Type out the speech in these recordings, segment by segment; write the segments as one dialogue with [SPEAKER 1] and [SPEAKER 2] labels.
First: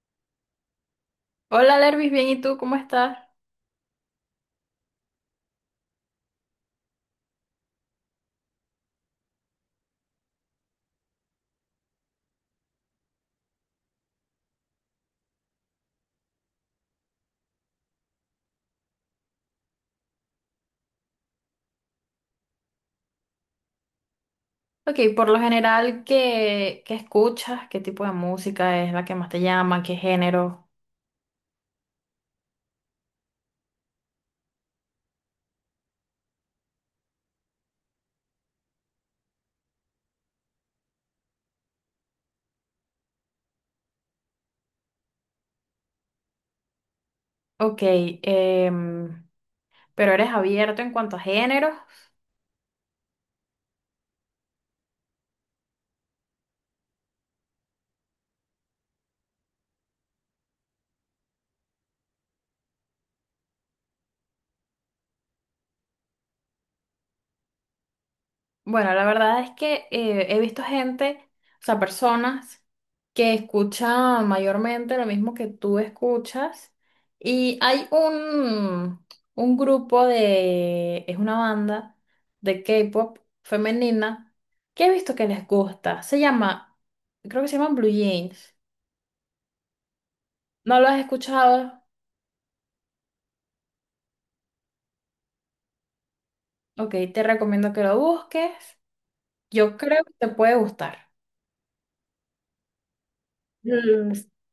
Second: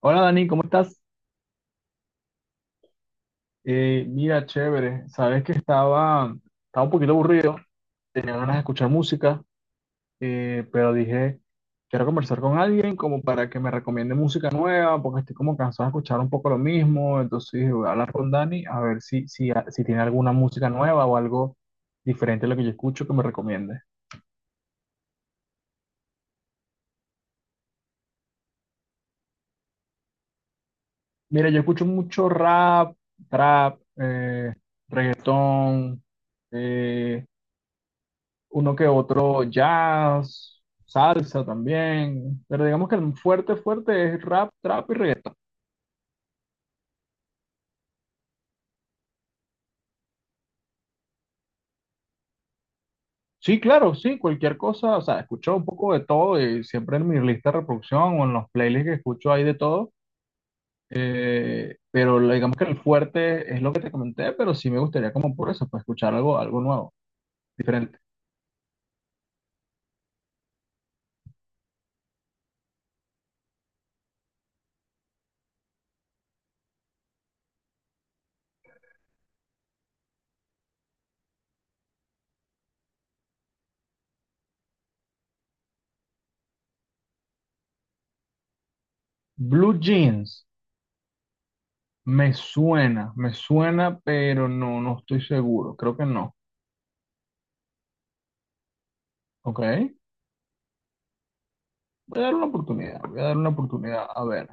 [SPEAKER 1] Hola Dani, ¿cómo estás?
[SPEAKER 2] Hola, Lervis, bien, ¿y tú cómo estás?
[SPEAKER 1] Mira, chévere. Sabes que estaba un poquito aburrido, tenía ganas de escuchar música, pero dije, quiero conversar con alguien como para que me recomiende música nueva, porque estoy como cansado de escuchar un poco lo mismo. Entonces dije, voy a hablar con Dani a ver si tiene alguna música nueva o algo diferente a lo que yo escucho que me recomiende.
[SPEAKER 2] Ok, por lo general, ¿qué escuchas? ¿Qué tipo de música es la que más te llama? ¿Qué género?
[SPEAKER 1] Mira, yo escucho mucho rap, trap, reggaetón, eh, uno que otro jazz, salsa también, pero digamos que el fuerte es rap, trap y reggaetón.
[SPEAKER 2] Ok, em, pero eres abierto en cuanto a géneros.
[SPEAKER 1] Sí, claro, sí, cualquier cosa, o sea, escucho un poco de todo y siempre en mi lista de reproducción o en los playlists que escucho hay de todo, pero digamos que el fuerte es lo que te comenté, pero sí me gustaría como por eso, pues escuchar algo, algo nuevo, diferente.
[SPEAKER 2] Bueno, la verdad es que he visto gente, o sea, personas que escuchan mayormente lo mismo que tú escuchas. Y hay un grupo de, es una banda de K-pop femenina que he visto que les gusta. Se llama, creo que se llaman Blue Jeans.
[SPEAKER 1] Blue Jeans,
[SPEAKER 2] ¿No lo has escuchado?
[SPEAKER 1] me suena, pero no, no estoy seguro, creo que no,
[SPEAKER 2] Ok, te recomiendo que lo busques.
[SPEAKER 1] ¿ok?
[SPEAKER 2] Yo creo que te puede gustar.
[SPEAKER 1] Voy a dar una oportunidad, voy a dar una oportunidad,
[SPEAKER 2] Mm,
[SPEAKER 1] a ver.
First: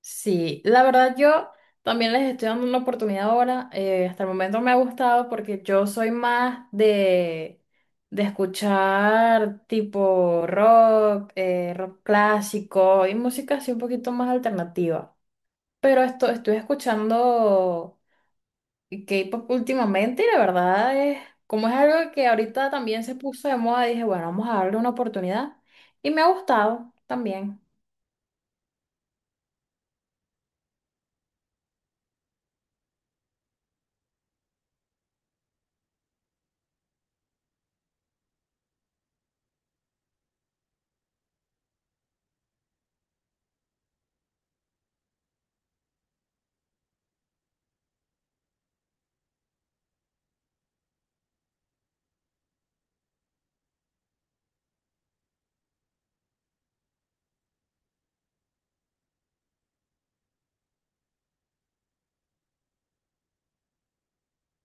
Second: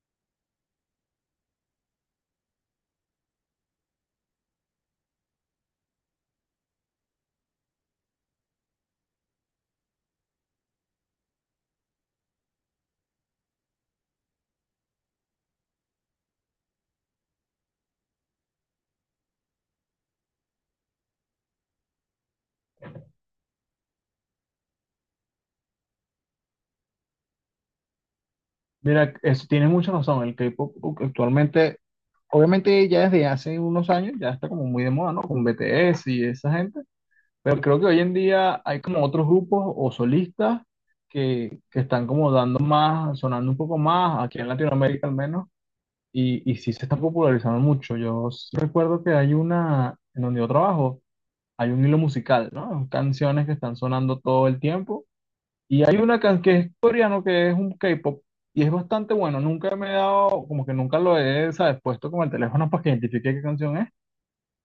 [SPEAKER 2] sí, la verdad yo también les estoy dando una oportunidad ahora. Hasta el momento me ha gustado porque yo soy más de escuchar tipo rock, rock clásico y música así un poquito más alternativa. Pero esto estoy escuchando K-pop últimamente y la verdad es, como es algo que ahorita también se puso de moda, dije, bueno, vamos a darle una oportunidad y me ha gustado también.
[SPEAKER 1] Mira, es, tienes mucha razón. El K-pop actualmente, obviamente ya desde hace unos años, ya está como muy de moda, ¿no? Con BTS y esa gente. Pero creo que hoy en día hay como otros grupos o solistas que están como dando más, sonando un poco más, aquí en Latinoamérica al menos, y sí se está popularizando mucho. Yo recuerdo que hay una, en donde yo trabajo, hay un hilo musical, ¿no? Canciones que están sonando todo el tiempo y hay una canción que es coreano, que es un K-pop, y es bastante bueno. Nunca me he dado, como que nunca lo he, ¿sabes? Puesto con el teléfono para que identifique qué canción es,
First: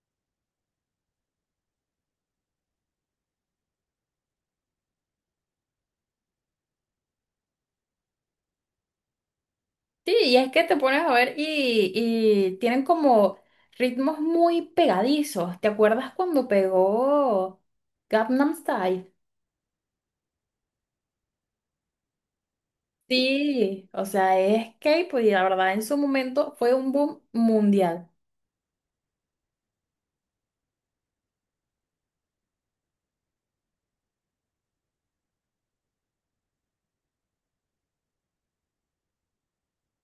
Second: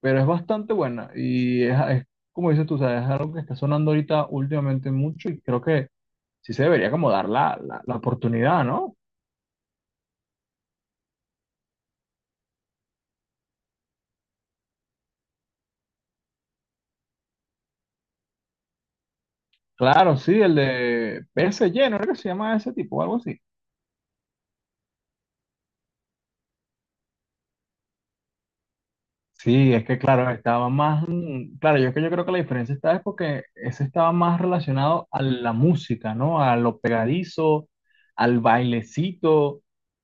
[SPEAKER 1] pero es bastante buena. Y es como dices tú, ¿sabes? Es algo que está sonando ahorita últimamente mucho y creo que sí se debería como dar la oportunidad, ¿no?
[SPEAKER 2] Sí, y es que te pones a ver y tienen como ritmos muy pegadizos. ¿Te acuerdas cuando pegó Gangnam Style?
[SPEAKER 1] Claro, sí, el de PSG, ¿no? Creo que se llama ese tipo o algo así.
[SPEAKER 2] Sí, o sea, es K-pop y la verdad en su momento fue un boom mundial.
[SPEAKER 1] Sí, es que claro, estaba más, claro, yo creo que la diferencia está es porque ese estaba más relacionado a la música, ¿no? A lo pegadizo, al bailecito.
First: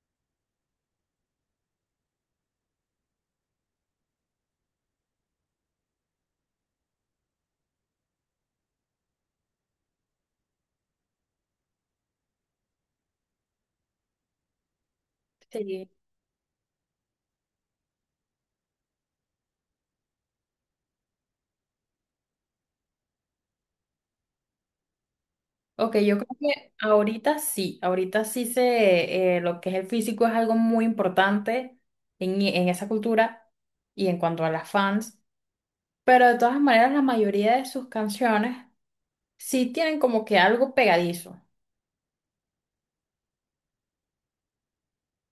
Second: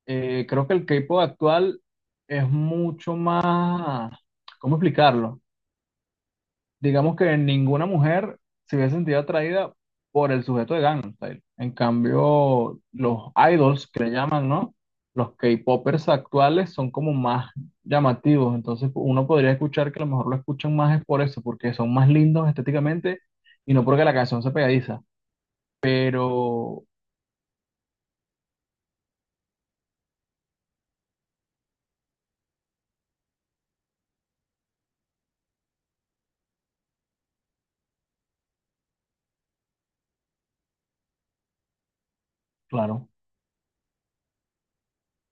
[SPEAKER 1] Creo que el K-pop actual es mucho más, ¿cómo explicarlo? Digamos que ninguna mujer se hubiese sentido atraída por el sujeto de Gangnam Style. En cambio, los idols que le llaman, ¿no? Los
[SPEAKER 2] Sí.
[SPEAKER 1] K-popers actuales son como más llamativos, entonces uno podría escuchar que a lo mejor lo escuchan más es por eso, porque son más lindos estéticamente y no porque la canción sea pegadiza.
[SPEAKER 2] Ok, yo creo que
[SPEAKER 1] Pero,
[SPEAKER 2] ahorita sí lo que es el físico es algo muy importante en esa cultura y en cuanto a las fans, pero de todas maneras la mayoría de sus canciones sí tienen como que algo pegadizo.
[SPEAKER 1] claro.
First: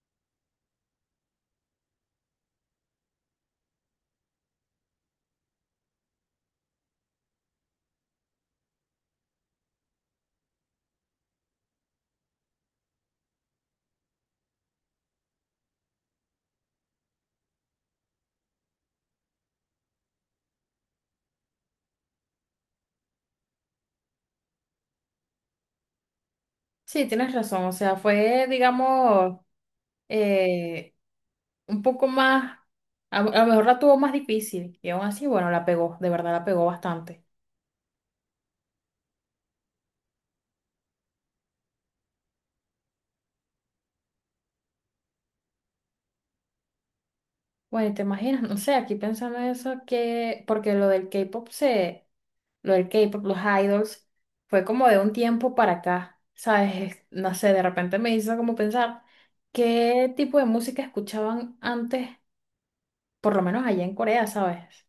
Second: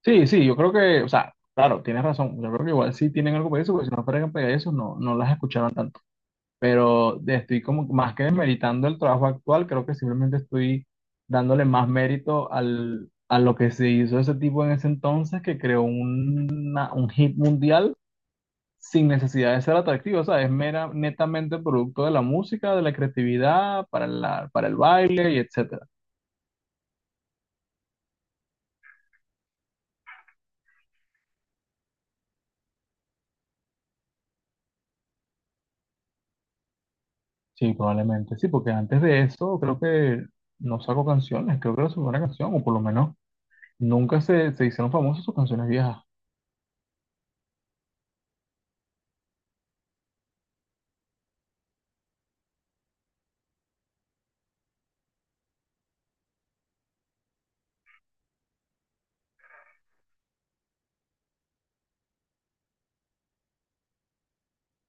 [SPEAKER 1] Sí, sí, yo creo que, o sea, claro, tienes razón. Yo creo que igual sí tienen algo eso, porque si no fueran pegadizos no, no las escuchaban tanto. Pero estoy como más que demeritando el trabajo actual, creo que simplemente estoy dándole más mérito al, a lo que se hizo ese tipo en ese entonces, que creó un hit mundial sin necesidad de ser atractivo, o sea, es mera, netamente producto de la música, de la creatividad, para la, para el baile y etcétera.
[SPEAKER 2] Sí, tienes razón. O sea, fue, digamos, eh, un poco más, a lo mejor la tuvo más difícil. Y aún así, bueno, la pegó, de verdad la pegó bastante.
[SPEAKER 1] Sí, probablemente, sí, porque antes de eso creo que no sacó canciones, creo que era su primera canción, o por lo menos nunca se hicieron famosas sus canciones viejas.
[SPEAKER 2] Bueno, ¿te imaginas? No sé, aquí pensando en eso, que, porque lo del K-pop, los idols, fue como de un tiempo para acá, ¿sabes? Es- No sé, de repente me hizo como pensar qué tipo de música escuchaban antes, por lo menos allá en Corea, ¿sabes?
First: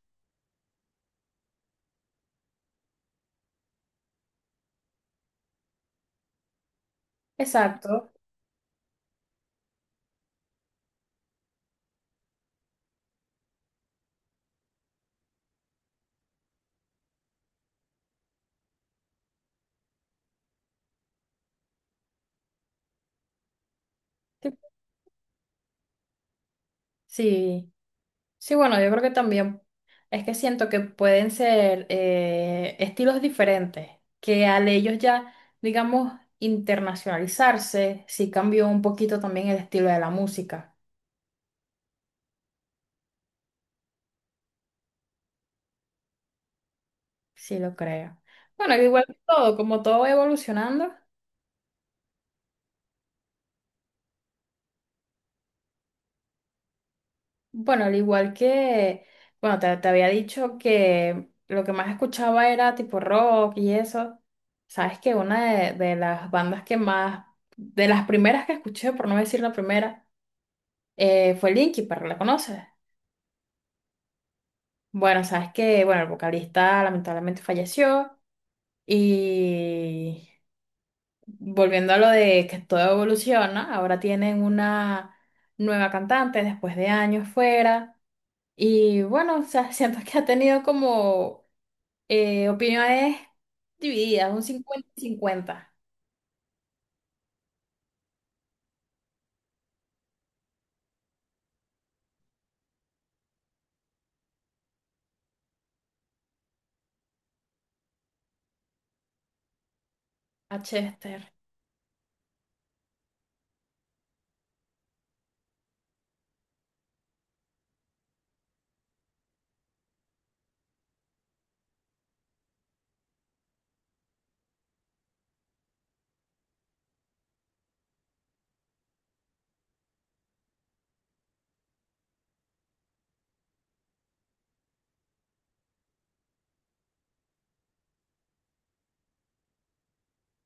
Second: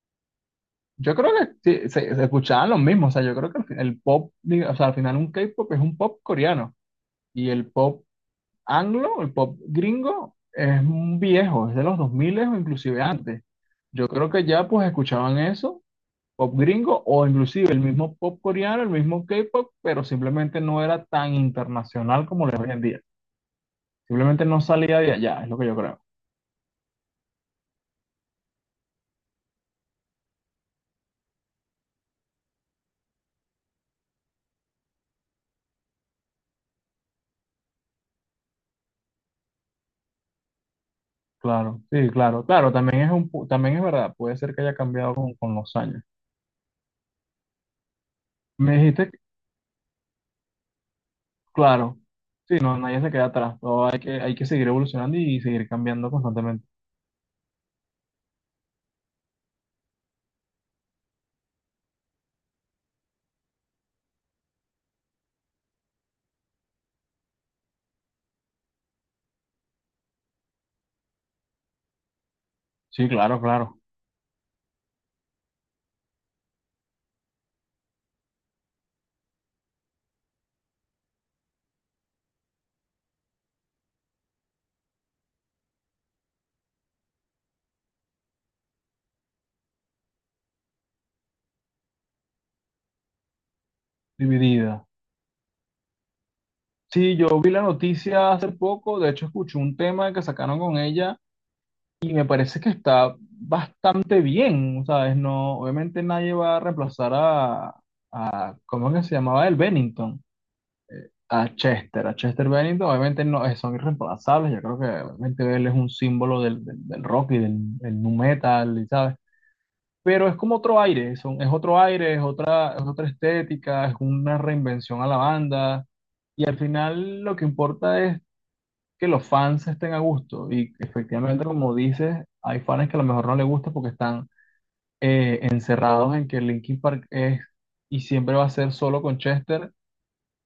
[SPEAKER 1] Yo creo que sí, se escuchaban los mismos, o sea, yo creo que al el pop, o sea, al final un K-pop es un pop coreano y el pop
[SPEAKER 2] Exacto.
[SPEAKER 1] anglo, el pop gringo es un viejo, es de los 2000 o inclusive antes. Yo creo que ya pues escuchaban eso, pop gringo o inclusive el mismo pop coreano, el mismo K-pop, pero simplemente no era tan internacional como lo es hoy en día. Simplemente no salía de allá, es lo que yo creo.
[SPEAKER 2] Sí. Sí, bueno, yo creo que también es que siento que pueden ser estilos diferentes, que al ellos ya, digamos, internacionalizarse, sí cambió un poquito también el estilo de la música,
[SPEAKER 1] Claro, sí, claro, claro, también es un, también es verdad, puede ser que haya cambiado con los años.
[SPEAKER 2] sí lo creo. Bueno,
[SPEAKER 1] Me
[SPEAKER 2] al igual
[SPEAKER 1] dijiste
[SPEAKER 2] que todo, como todo va evolucionando,
[SPEAKER 1] claro, sí, no, nadie se queda atrás, todo hay que seguir evolucionando y seguir cambiando constantemente.
[SPEAKER 2] bueno, al igual que, bueno, te había dicho que lo que más escuchaba era tipo rock y eso. Sabes que una de las bandas que más, de las primeras que escuché, por no decir la primera, fue Linky, pero ¿la conoces?
[SPEAKER 1] Sí, claro, claro,
[SPEAKER 2] Bueno, sabes que, bueno, el vocalista lamentablemente falleció y, volviendo a lo de que todo evoluciona, ahora tienen una nueva cantante después de años fuera y bueno, o sea, siento que ha tenido como opiniones divididas, un
[SPEAKER 1] dividida.
[SPEAKER 2] 50 cincuenta.
[SPEAKER 1] Sí, yo vi la noticia hace poco, de hecho escuché un tema que sacaron con ella y me parece que está bastante bien, ¿sabes? No, obviamente nadie va a reemplazar a, ¿cómo es que se llamaba? El Bennington,
[SPEAKER 2] A Chester.
[SPEAKER 1] a Chester Bennington, obviamente no, son irreemplazables, yo creo que obviamente él es un símbolo del rock y del nu metal, ¿sabes? Pero es como otro aire, son, es otro aire, es otra estética, es una reinvención a la banda y al final lo que importa es que los fans estén a gusto y efectivamente como dices, hay fans que a lo mejor no les gusta porque están encerrados en que Linkin Park es y siempre va a ser solo con Chester,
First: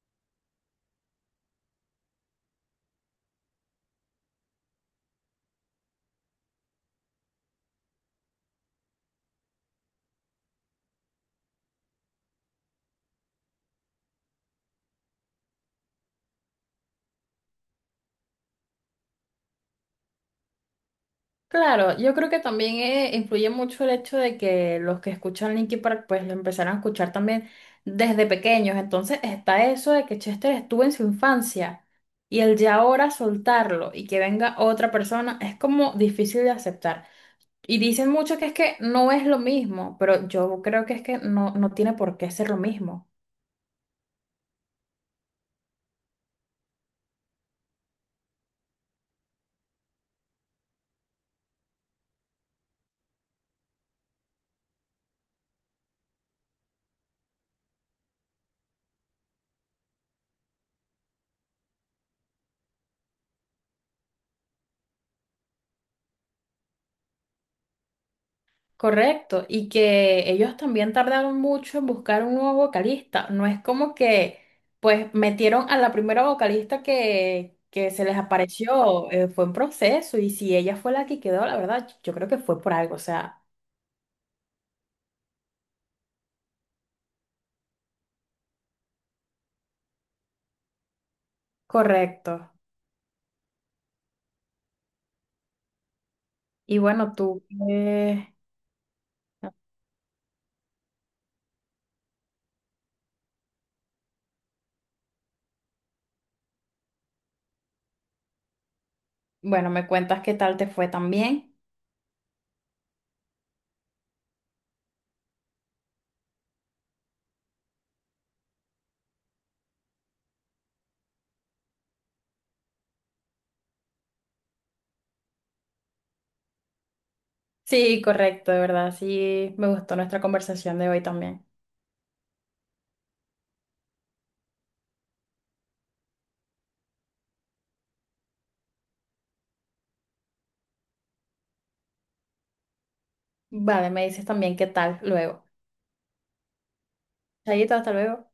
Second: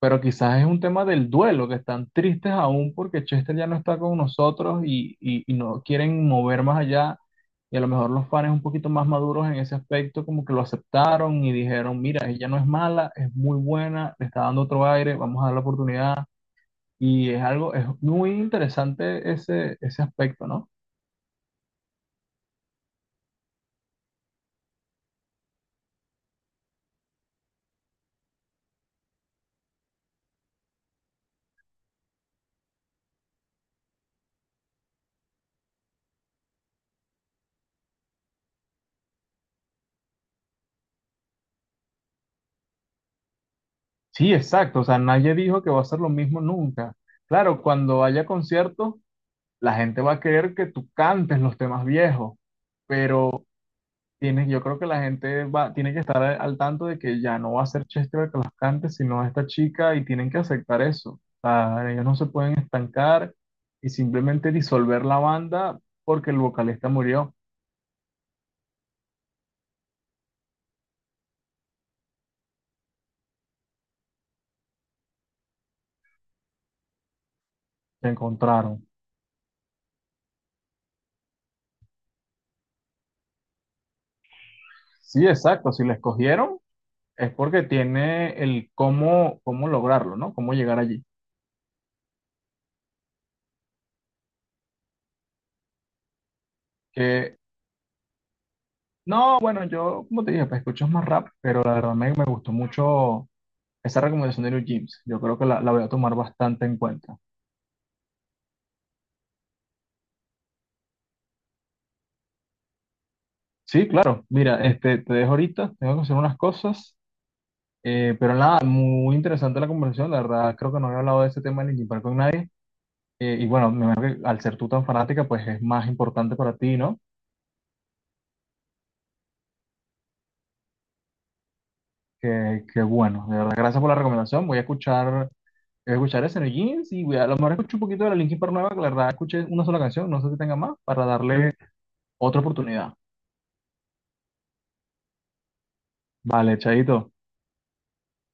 [SPEAKER 1] pero quizás es un tema del duelo, que están tristes aún porque Chester ya no está con nosotros y no quieren mover más allá. Y a lo mejor los fans un poquito más maduros en ese aspecto, como que lo aceptaron y dijeron, mira, ella no es mala, es muy buena, le está dando otro aire, vamos a dar la oportunidad. Y es algo, es muy interesante ese, ese aspecto, ¿no?
[SPEAKER 2] Claro, yo creo que también influye mucho el hecho de que los que escuchan Linkin Park pues lo empezaron a escuchar también desde pequeños. Entonces está eso de que Chester estuvo en su infancia y el ya ahora soltarlo y que venga otra persona es como difícil de aceptar. Y dicen mucho que es que no es lo mismo, pero yo creo que es que no, no tiene por qué ser lo mismo.
[SPEAKER 1] Sí, exacto, o sea, nadie dijo que va a ser lo mismo nunca. Claro, cuando haya conciertos, la gente va a querer que tú cantes los temas viejos. Pero tienes, yo creo que la gente va, tiene que estar al tanto de que ya no va a ser Chester el que las cante, sino esta chica, y tienen que aceptar eso. O sea, ellos no se pueden estancar y simplemente disolver la banda porque el vocalista murió,
[SPEAKER 2] Correcto, y que ellos también tardaron mucho en buscar un nuevo vocalista. No es como que, pues, metieron a la primera vocalista que se
[SPEAKER 1] se
[SPEAKER 2] les
[SPEAKER 1] encontraron.
[SPEAKER 2] apareció, fue un proceso, y si ella fue la que quedó, la verdad, yo creo que fue por algo, o sea,
[SPEAKER 1] Sí, exacto, si la escogieron es porque tiene el cómo, cómo lograrlo, ¿no? Cómo llegar allí.
[SPEAKER 2] correcto. Y bueno,
[SPEAKER 1] Que,
[SPEAKER 2] tú, eh,
[SPEAKER 1] no, bueno, yo, como te dije, pues escucho más rap, pero la verdad me gustó mucho esa recomendación de New Jeans. Yo creo que la voy a tomar bastante en cuenta.
[SPEAKER 2] bueno, me cuentas qué tal te fue también.
[SPEAKER 1] Sí, claro. Mira, este, te dejo ahorita, tengo que hacer unas cosas, pero nada, muy interesante la conversación. La verdad, creo que no había hablado de este tema del Linkin Park con nadie. Y bueno, me imagino que al ser tú tan fanática, pues es más importante para ti, ¿no?
[SPEAKER 2] Sí, correcto, de verdad, sí, me gustó nuestra conversación de hoy también.
[SPEAKER 1] Que bueno, de verdad, gracias por la recomendación. Voy a escuchar eso en el jeans y voy a lo mejor escucho un poquito de la Linkin Park nueva, que la verdad escuché una sola canción, no sé si tenga más, para darle otra oportunidad.
[SPEAKER 2] Vale, me dices también qué tal luego.
[SPEAKER 1] Vale, chaito.
[SPEAKER 2] Chayito, hasta luego.